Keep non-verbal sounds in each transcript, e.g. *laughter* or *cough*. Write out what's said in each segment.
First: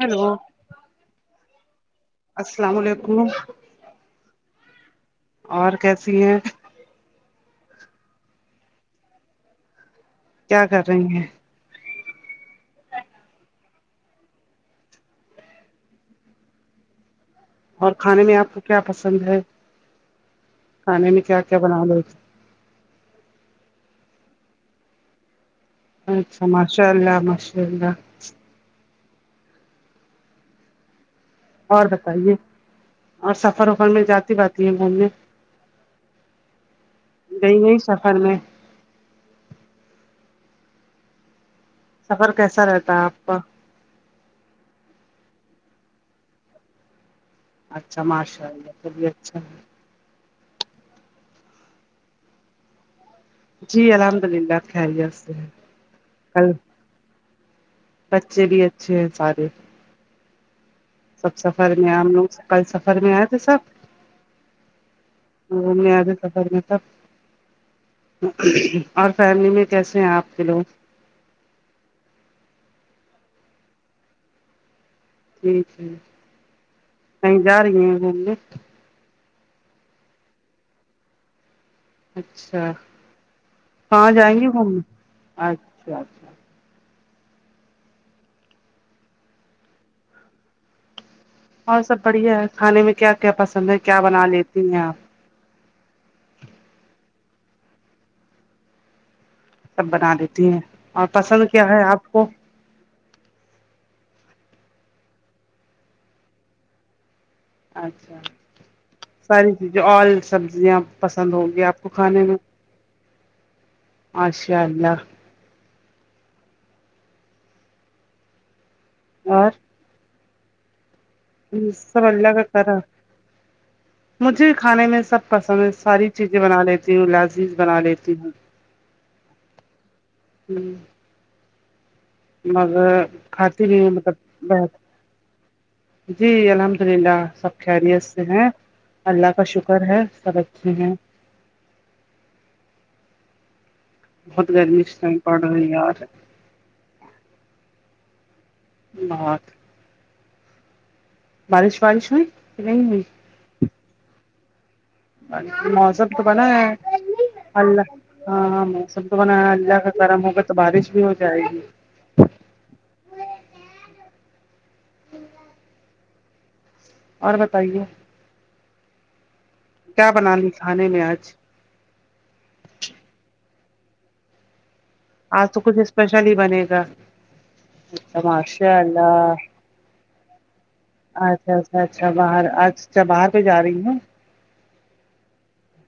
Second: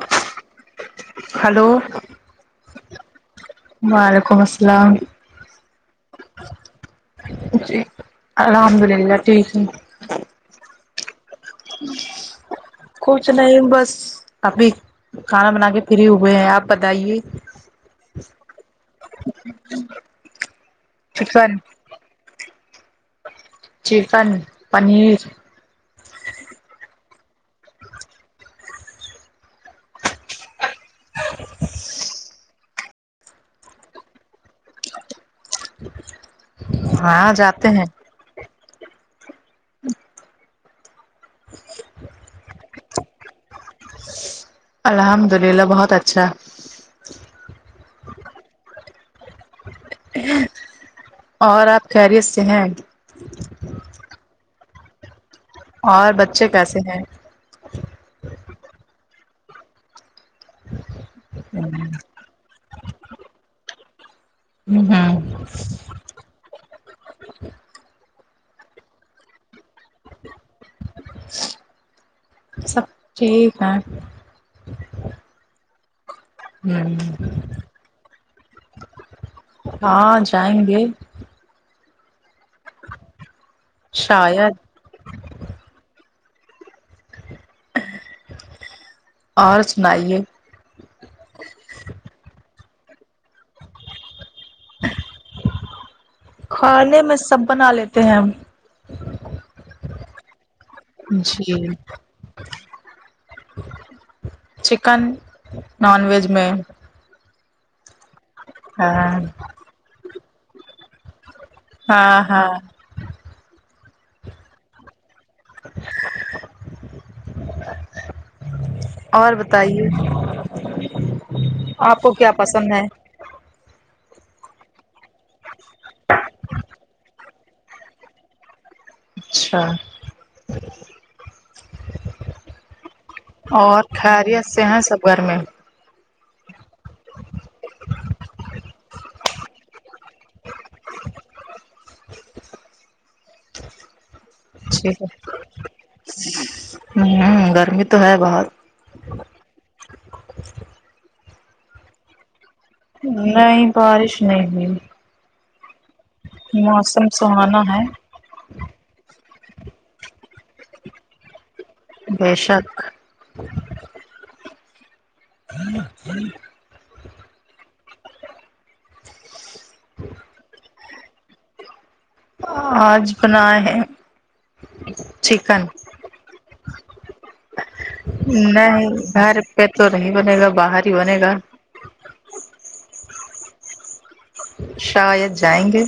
Hello hello السلام علیکم وعلیکم السلام اور کیسی ہیں جی الحمد للہ ٹھیک ہے کیا کر رہی ہیں کچھ نہیں بس ابھی کھانا بنا کے فری ہوئے ہیں آپ بتائیے اور کھانے میں آپ کو کیا پسند ہے کھانے میں کیا چکن کیا بنا ل چکن پنیر اچھا ماشاء اللہ ماشاء اللہ ج اور بتائیے اور سفر وفر میں جاتی باتی ہے گھومنے ہاں گئی جاتے گئی ہیں سفر میں سفر کیسا رہتا ہے آپ کا الحمد للہ بہت اچھا اچھا ماشاء اللہ سبھی اچھا ہے اور آپ خیریت سے ہیں جی الحمد للہ خری سے ہیں اور بچے کیسے ہیں بچے بھی اچھے ہیں سارے سب سفر میں ہم لوگ کل سفر میں آئے تھے سب ہم گھومنے اتے سفر میں سب اور فیملی میں کیسے ہیں آپ کے لوگ سب ٹھیک ہے جٹھ ہے ہ کہیں جا رہی ہیں گھومنے ہاں جائیں گے اچھا کہاں جائیں گے شاید گھومنے اچھاچ اور سنائیے اور سب بڑھیا ہے کھانے میں کیا کیا پسند ہے کیا بنا لیتی ہیں آپ کھانے میں سب بنا لیتے ہیں ہم سب بنا دیتی ہیں اور پسند جی کیا ہے آپ کو چکن نان ویج میں اچھا ہاں جی جی آل سبزیاں پسند ہوں گی آپ کو ہاں کھانے میں ہاں ماشا اللہ اور بتائیے مس آپ سب کو اللہ کیا کا پسند کرام ہے مجھے کھانے میں سب پسند ہے ساری چیزیں بنا لیتی ہوں لذیذ بنا لیتی ہوں اچھا ہوں مگر کھاتی بھی اور ہوں مطلب خیریت سے بہت ہیں سب گھر میں جی الحمد للہ سب خیریت سے ہیں اللہ کا شکر ہے سب اچھے ہیں بہت گرمی اس ٹائم پڑ رہی ہے اور گرمی تو ہے بہت بہت بارش وارش ہوی کہ نہیں ہوئی نہیں بارش نہیں ہوئی موسم تو بنا ہے موسم سہانا ہے اللہ ہاں ہاں موسم تو بن اللہ کا کرم ہوگا تو بارش بھی ہو جائے گی بے شک ہاں ہ اور بتائیے کیا بنالی کھانے میں آج آج بنا ہے آج تو کچھ اسپیشل ہی بنے گا اچھا ماشاء نہیں اللہ گھر پہ تو نہیں بنے گا باہر ہی بنے گا اچھا اچھا اچھا باہر اچھا باہر کوجا رہی ہو شاید جائیں گے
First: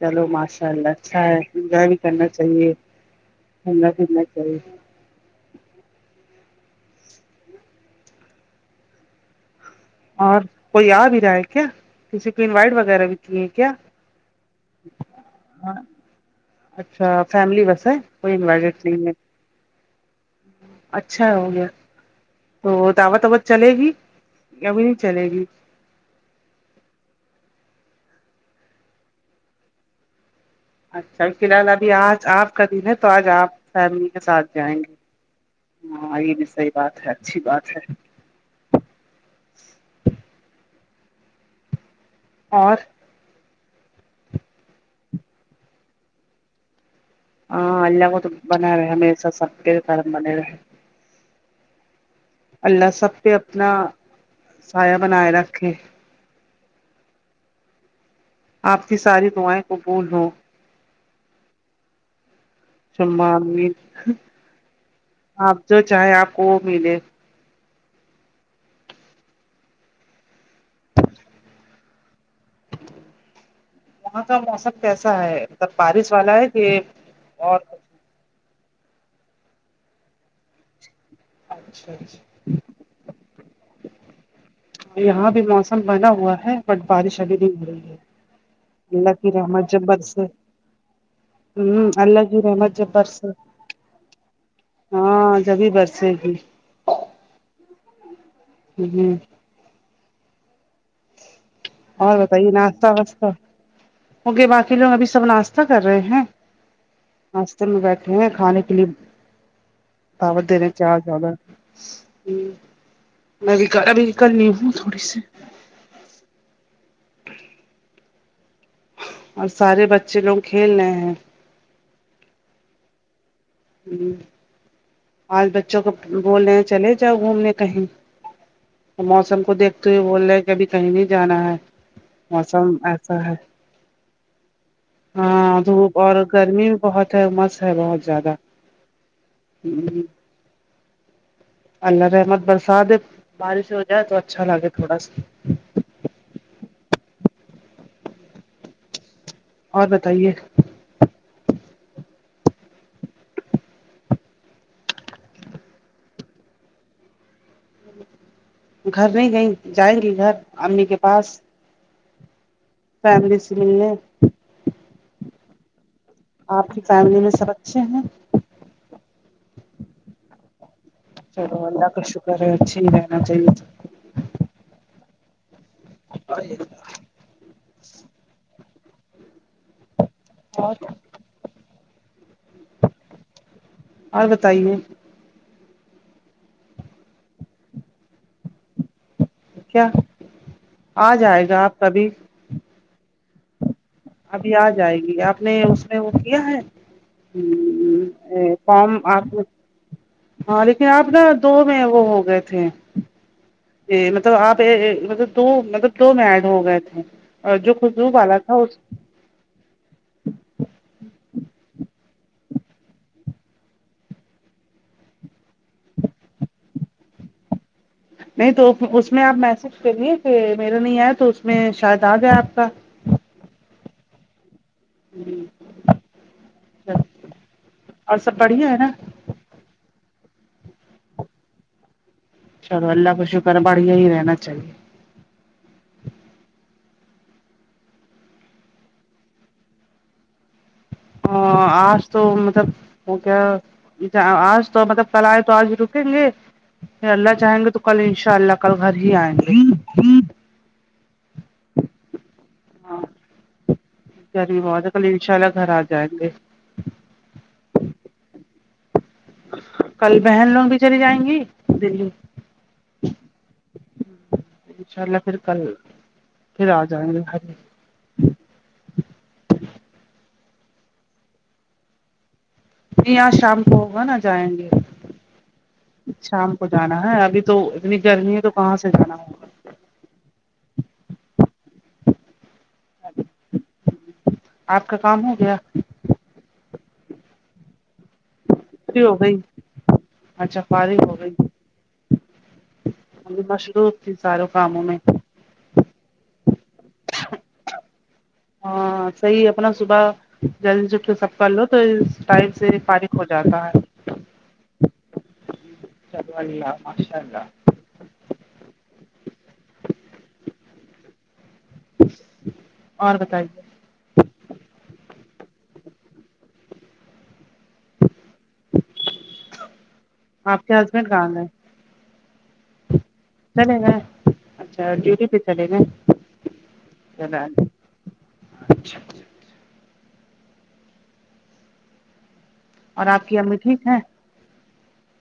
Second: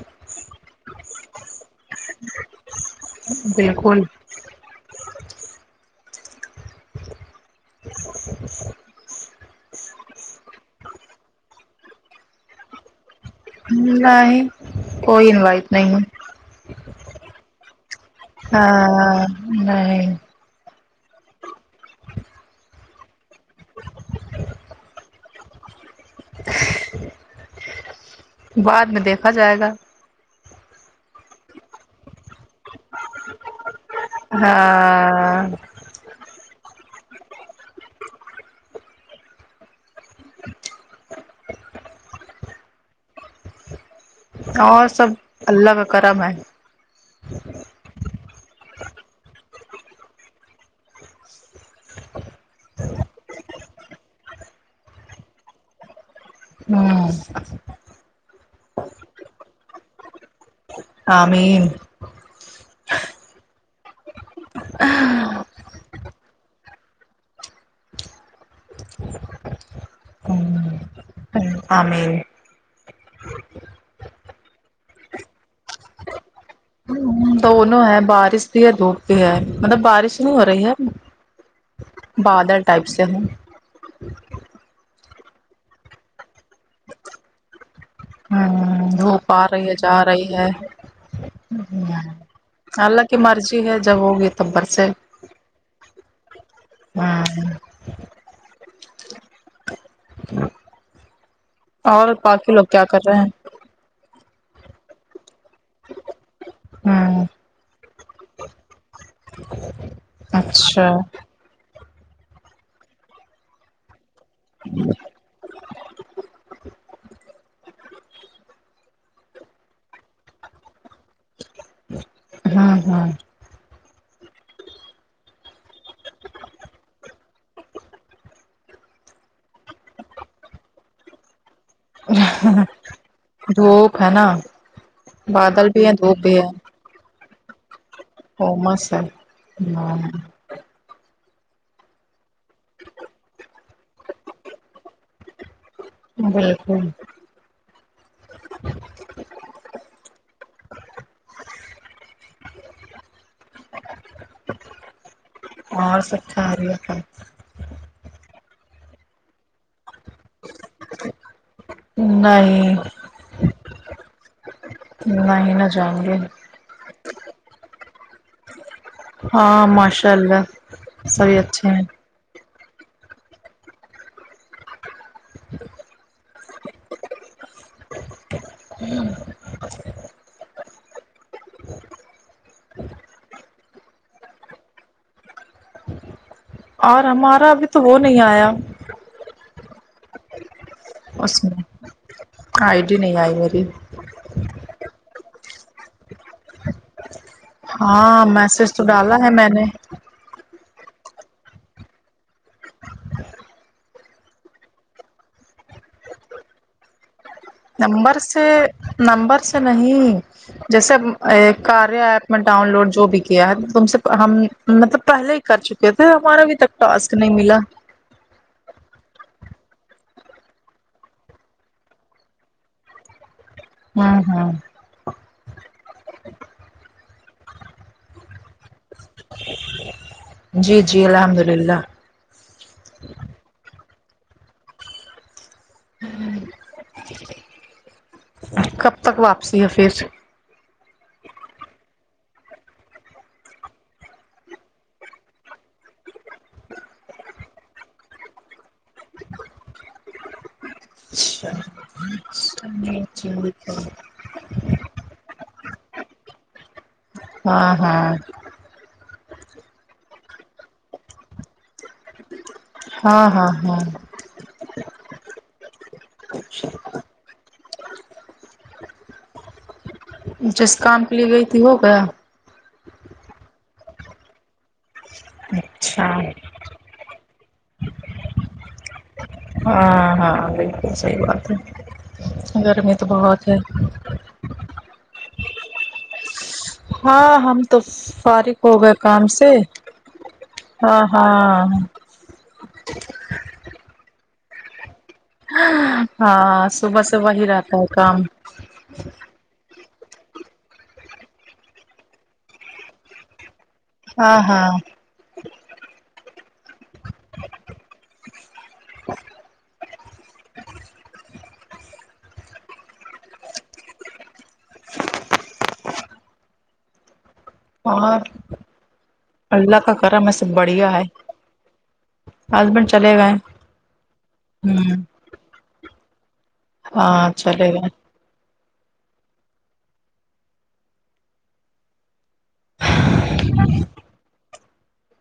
چلو ماشاء اللہ اچھا ہے انجوائے بھی کرنا چاہیے گھومنا بالکل پھرنا چاہیے اور کوئی آ بھی رہا ہے کیا کسی کو انوائٹ وغیرہ بھی کیے کیا نہیں کوئی انوائٹ نہیں اچھا فیملی بس ہے کوئی انوائٹیڈ نہیں ہے ہاں نہیں اچھا ہو گیا تو وہ دعوت ووت چلے گی یا وہہی نہیں چلے گی بعد میں دیکھا جائے گا اچھا فی الحال ابھی آج آپ کا دن ہے تو آج آپ فیملی کے ساتھ جائیں گے ہاں ہاں یہ بھی صحی بات ہے اچھی بات ہے اور اور سب اللہ کا کرم ہے ہاں اللہ کو تو بنا رہے ہمیشہ سب کے کارم بنے رہے اللہ سب پہ اپنا سایہ بنائے رکھے ہوں آپ کی ساری دعائیں قبول ہو آ مین سمما امین *inaudible* آپ جو چاہیں آپ کو وہ ملے آ مین وہاں کا موسم کیسا ہے مطلب بارش والا ہے کہ اور دونوں ہے بارش بھی ہے دھوپ بھی ہے مطلب بارش نہیں ہو رہی ہے اچھا اچھا بادر ٹائپ سے ہوں یہاں بھی موسم بنا ہوا ہے بٹ بارش ابھی نہیں ہو رہی ہے ہوں اللہ کی دھوپ آ رہی رحمت ہے جب بر جا سے رہی ہے ہ اللہ کی رحمت جب اللہ کی برس مرضی ہے جب ہوگی تب برسے ہاں جبھی برس جی جی ہاں ہ ہ اور بتائیے باقی لوگ کیا ناشتہ کر رہے واشتہ ہیں ہو گ باقی لوگ ابھی سب ناشتہ کر رہے ہیں ہوں ناشتے میں بیٹھے ہوئے کھانے کے لیے دعوت دے رہے ہیں اچھا چار چادر ہ میں بھی ابھی کلنی ہوں تھوڑی سی اور سارے بچے لوگ کھیل رہے ہیں ہوں ہوں ہ آج بچوں کو بول رہے ہیں چلے جاؤ گھومنے کہیں تو موسم کو دیکھتے ہوئے بول رہے ہیں کہ ابھی کہیں نہیں جانا ہے موسم دھوپ ہے نا ہاں بادل بھی ہے دھوپ اور بھی ہے گرمی بہت ہے مس ہے بہت زیادہ *unintelligible* اللہ رحمت برسات ہے بارش ہو جائے تو اچھا لگے تھوڑا سا بالکل اور بتائیے اور سچھا رہ ہے گھر نہیں گئییں جائیں گی گھر امی کے پاس نہیں فملی سے ملنے نہ ہی نہ جائیں گے آپ کی فیملی میں سب اچھے ہیں ہاں ماشاء اللہ سبھی چلو اچھے ہیں اللہ کا شکر ہے اچھی ہی رہنا چاہیے *inaudible* ہوں اور اور بتایے اور ہمارا ابھی تو وہ نہیں آیا کیا آ اس جائے گا میں آپ کا کبھی آئی ڈی نہیں آئی میری ابھی آ جائے گی آپ نے اس میں وہ کیا ہے ہاں میسج تو فارم ڈالا ہے آپ میں نے ہاں لیکن آپ نا دو میں وہ ہو گئے تھے جی مطلب آپ مطلب دو مطلب دو میں ایڈ ہو گئے تھے اور جو خوشبو نمبر والا سے تھا اس نمبر سے نہیں جیسے کاریہ ایپ میں ڈاؤن لوڈ جو بھی کیا ہے تم سے ہم مطلب پہلے کر چکے تھے ہمارا ابھی تک ٹاسک نہیں ملا نہیں تو اس میں آپ میسج کریے کہ میرا نہیں آئے تو اس میں شاید آ جائے آپ کا ہاں ہاں جی اور سب بڑھیا ہے نہ جی جی الحمد للہ چلو اللہ کا شکر ہے بڑھیا ہی رہنا چاہیے کب تک واپسی ہے پھر ہ آج تو مطلب وہ کیا آج تو مطلب کل آئے تو آج رکیں گے پھر اللہ جاہیں گے تو کل ان شاء اللہ کل گھر ہی آئیں گے ہاں *inaudible* گرمی بہت ہے کل ان شاء اللہ گھر آ جائیں گے ہاں ہاں کل بہن لوگ بھی چلی جائیں گی دلی ہاں ہاں ہاں ان شاء اللہ پھر کل پھر آ جائیں گے جس کام کے لیے گئی تھی ہو گیا جی آج شام کو ہوگا نا جائیں گے اچھا شام کو جانا ہے ابھی تو اتنی گرمی ہے تو کہاں سے جانا ہوگا ہاں ہاں بالکل صحیح بات ہے گرمی تو بہت ہے آپ کا کام ہو گیا ہاں ہم تو فارغ ہو گئے فری کام گئی سے اچھا ہاں فارغ ہو گئی ہاں ہم بھی مصروف تھی سارے کاموں میں ہاں صبح سے وہی رہتا ہے کام ہاں صحیح اپنا صبح جلدی سے سب کر لو تو اس ٹائم سے فارغ ہوجاتا ہے ہاں ہاں چلو الله ماشاء اللہ اور بتائیے اور اللہ کا کرم ہےسب آپ کے بڑھیا ہے ہسبینڈ کہاں گئے ہسبینڈ چلے گئے چلے گئے اچھا ہمم ڈیوٹی پہ چلے گۓ ہاں چلے گا اچھا اچھا اور آپ کی امی ٹھیک ہے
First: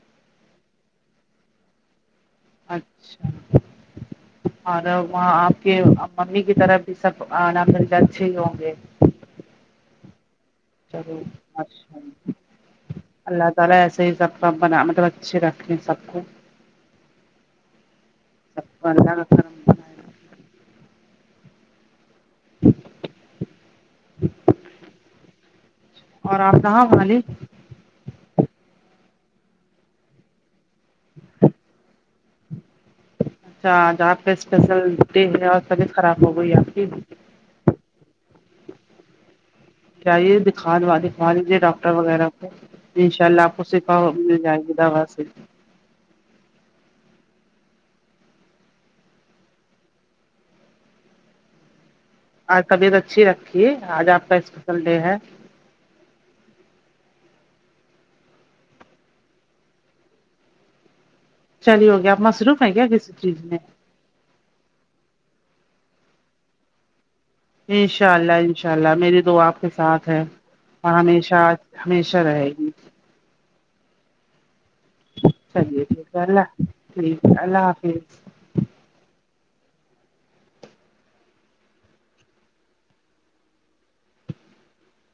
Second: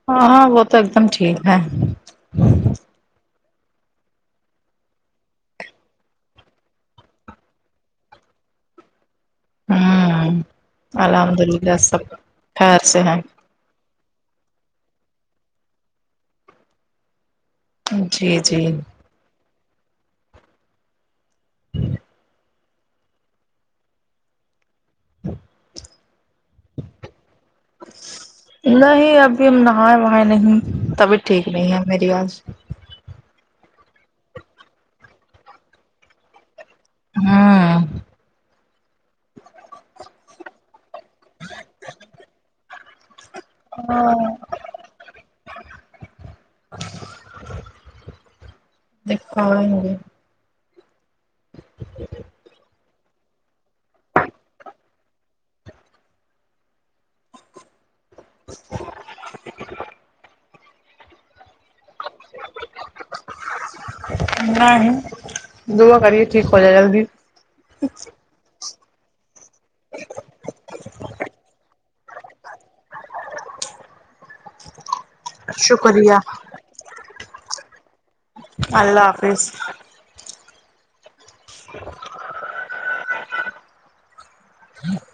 ہاں ہاں وہ تو ایک دم ٹھیک ہے اچھا اور وہاں آپ کے ممی کی طرف بھی سب *unintelligible* اچھے ہی ہوں گے ہوں چلو الحمد للہ سب خیر سے ہیں الله تعالی ایسے ہی سب کا بنا مطلب اچھے رکھ سب کو جی جی سب کو اللہ کا کرم بنائے رکھے۔ ہ اور آپ نہالی نہیں ابھی ہم نہائے وہائے نہیں طبیعت ٹھیک نہیں ہے میری آج اچھا آج آپ کا اسپیشل ڈے ہے اور طبیعت خراب ہو گئی آپ کی ہاں جائیے دکھوالجیے ڈاکٹر وغیرہ کو انشا الله شفا مل جائے گی دوا سے دیکھایںگے جی *inaudible* آج طبیعت اچھی رکھیے آج آپ کا اسپیشل ڈے ہے *inaudible* چلیے ہو گیا آپ مصروف ہے کیا کسی چیز میں نہیں دعا کریے ٹھیک ہو جائے جلدی انشاء اللہ انشاء اللہ میری دعا آپ کے ساتھ ہے اور ہمیشہ ہمیشہ رہے گی *inaudible* چلیے ٹھیک شکریہ ہے اللہ ٹھیک ہے اللہ حافظ اللہ حافظ *inaudible* ہاں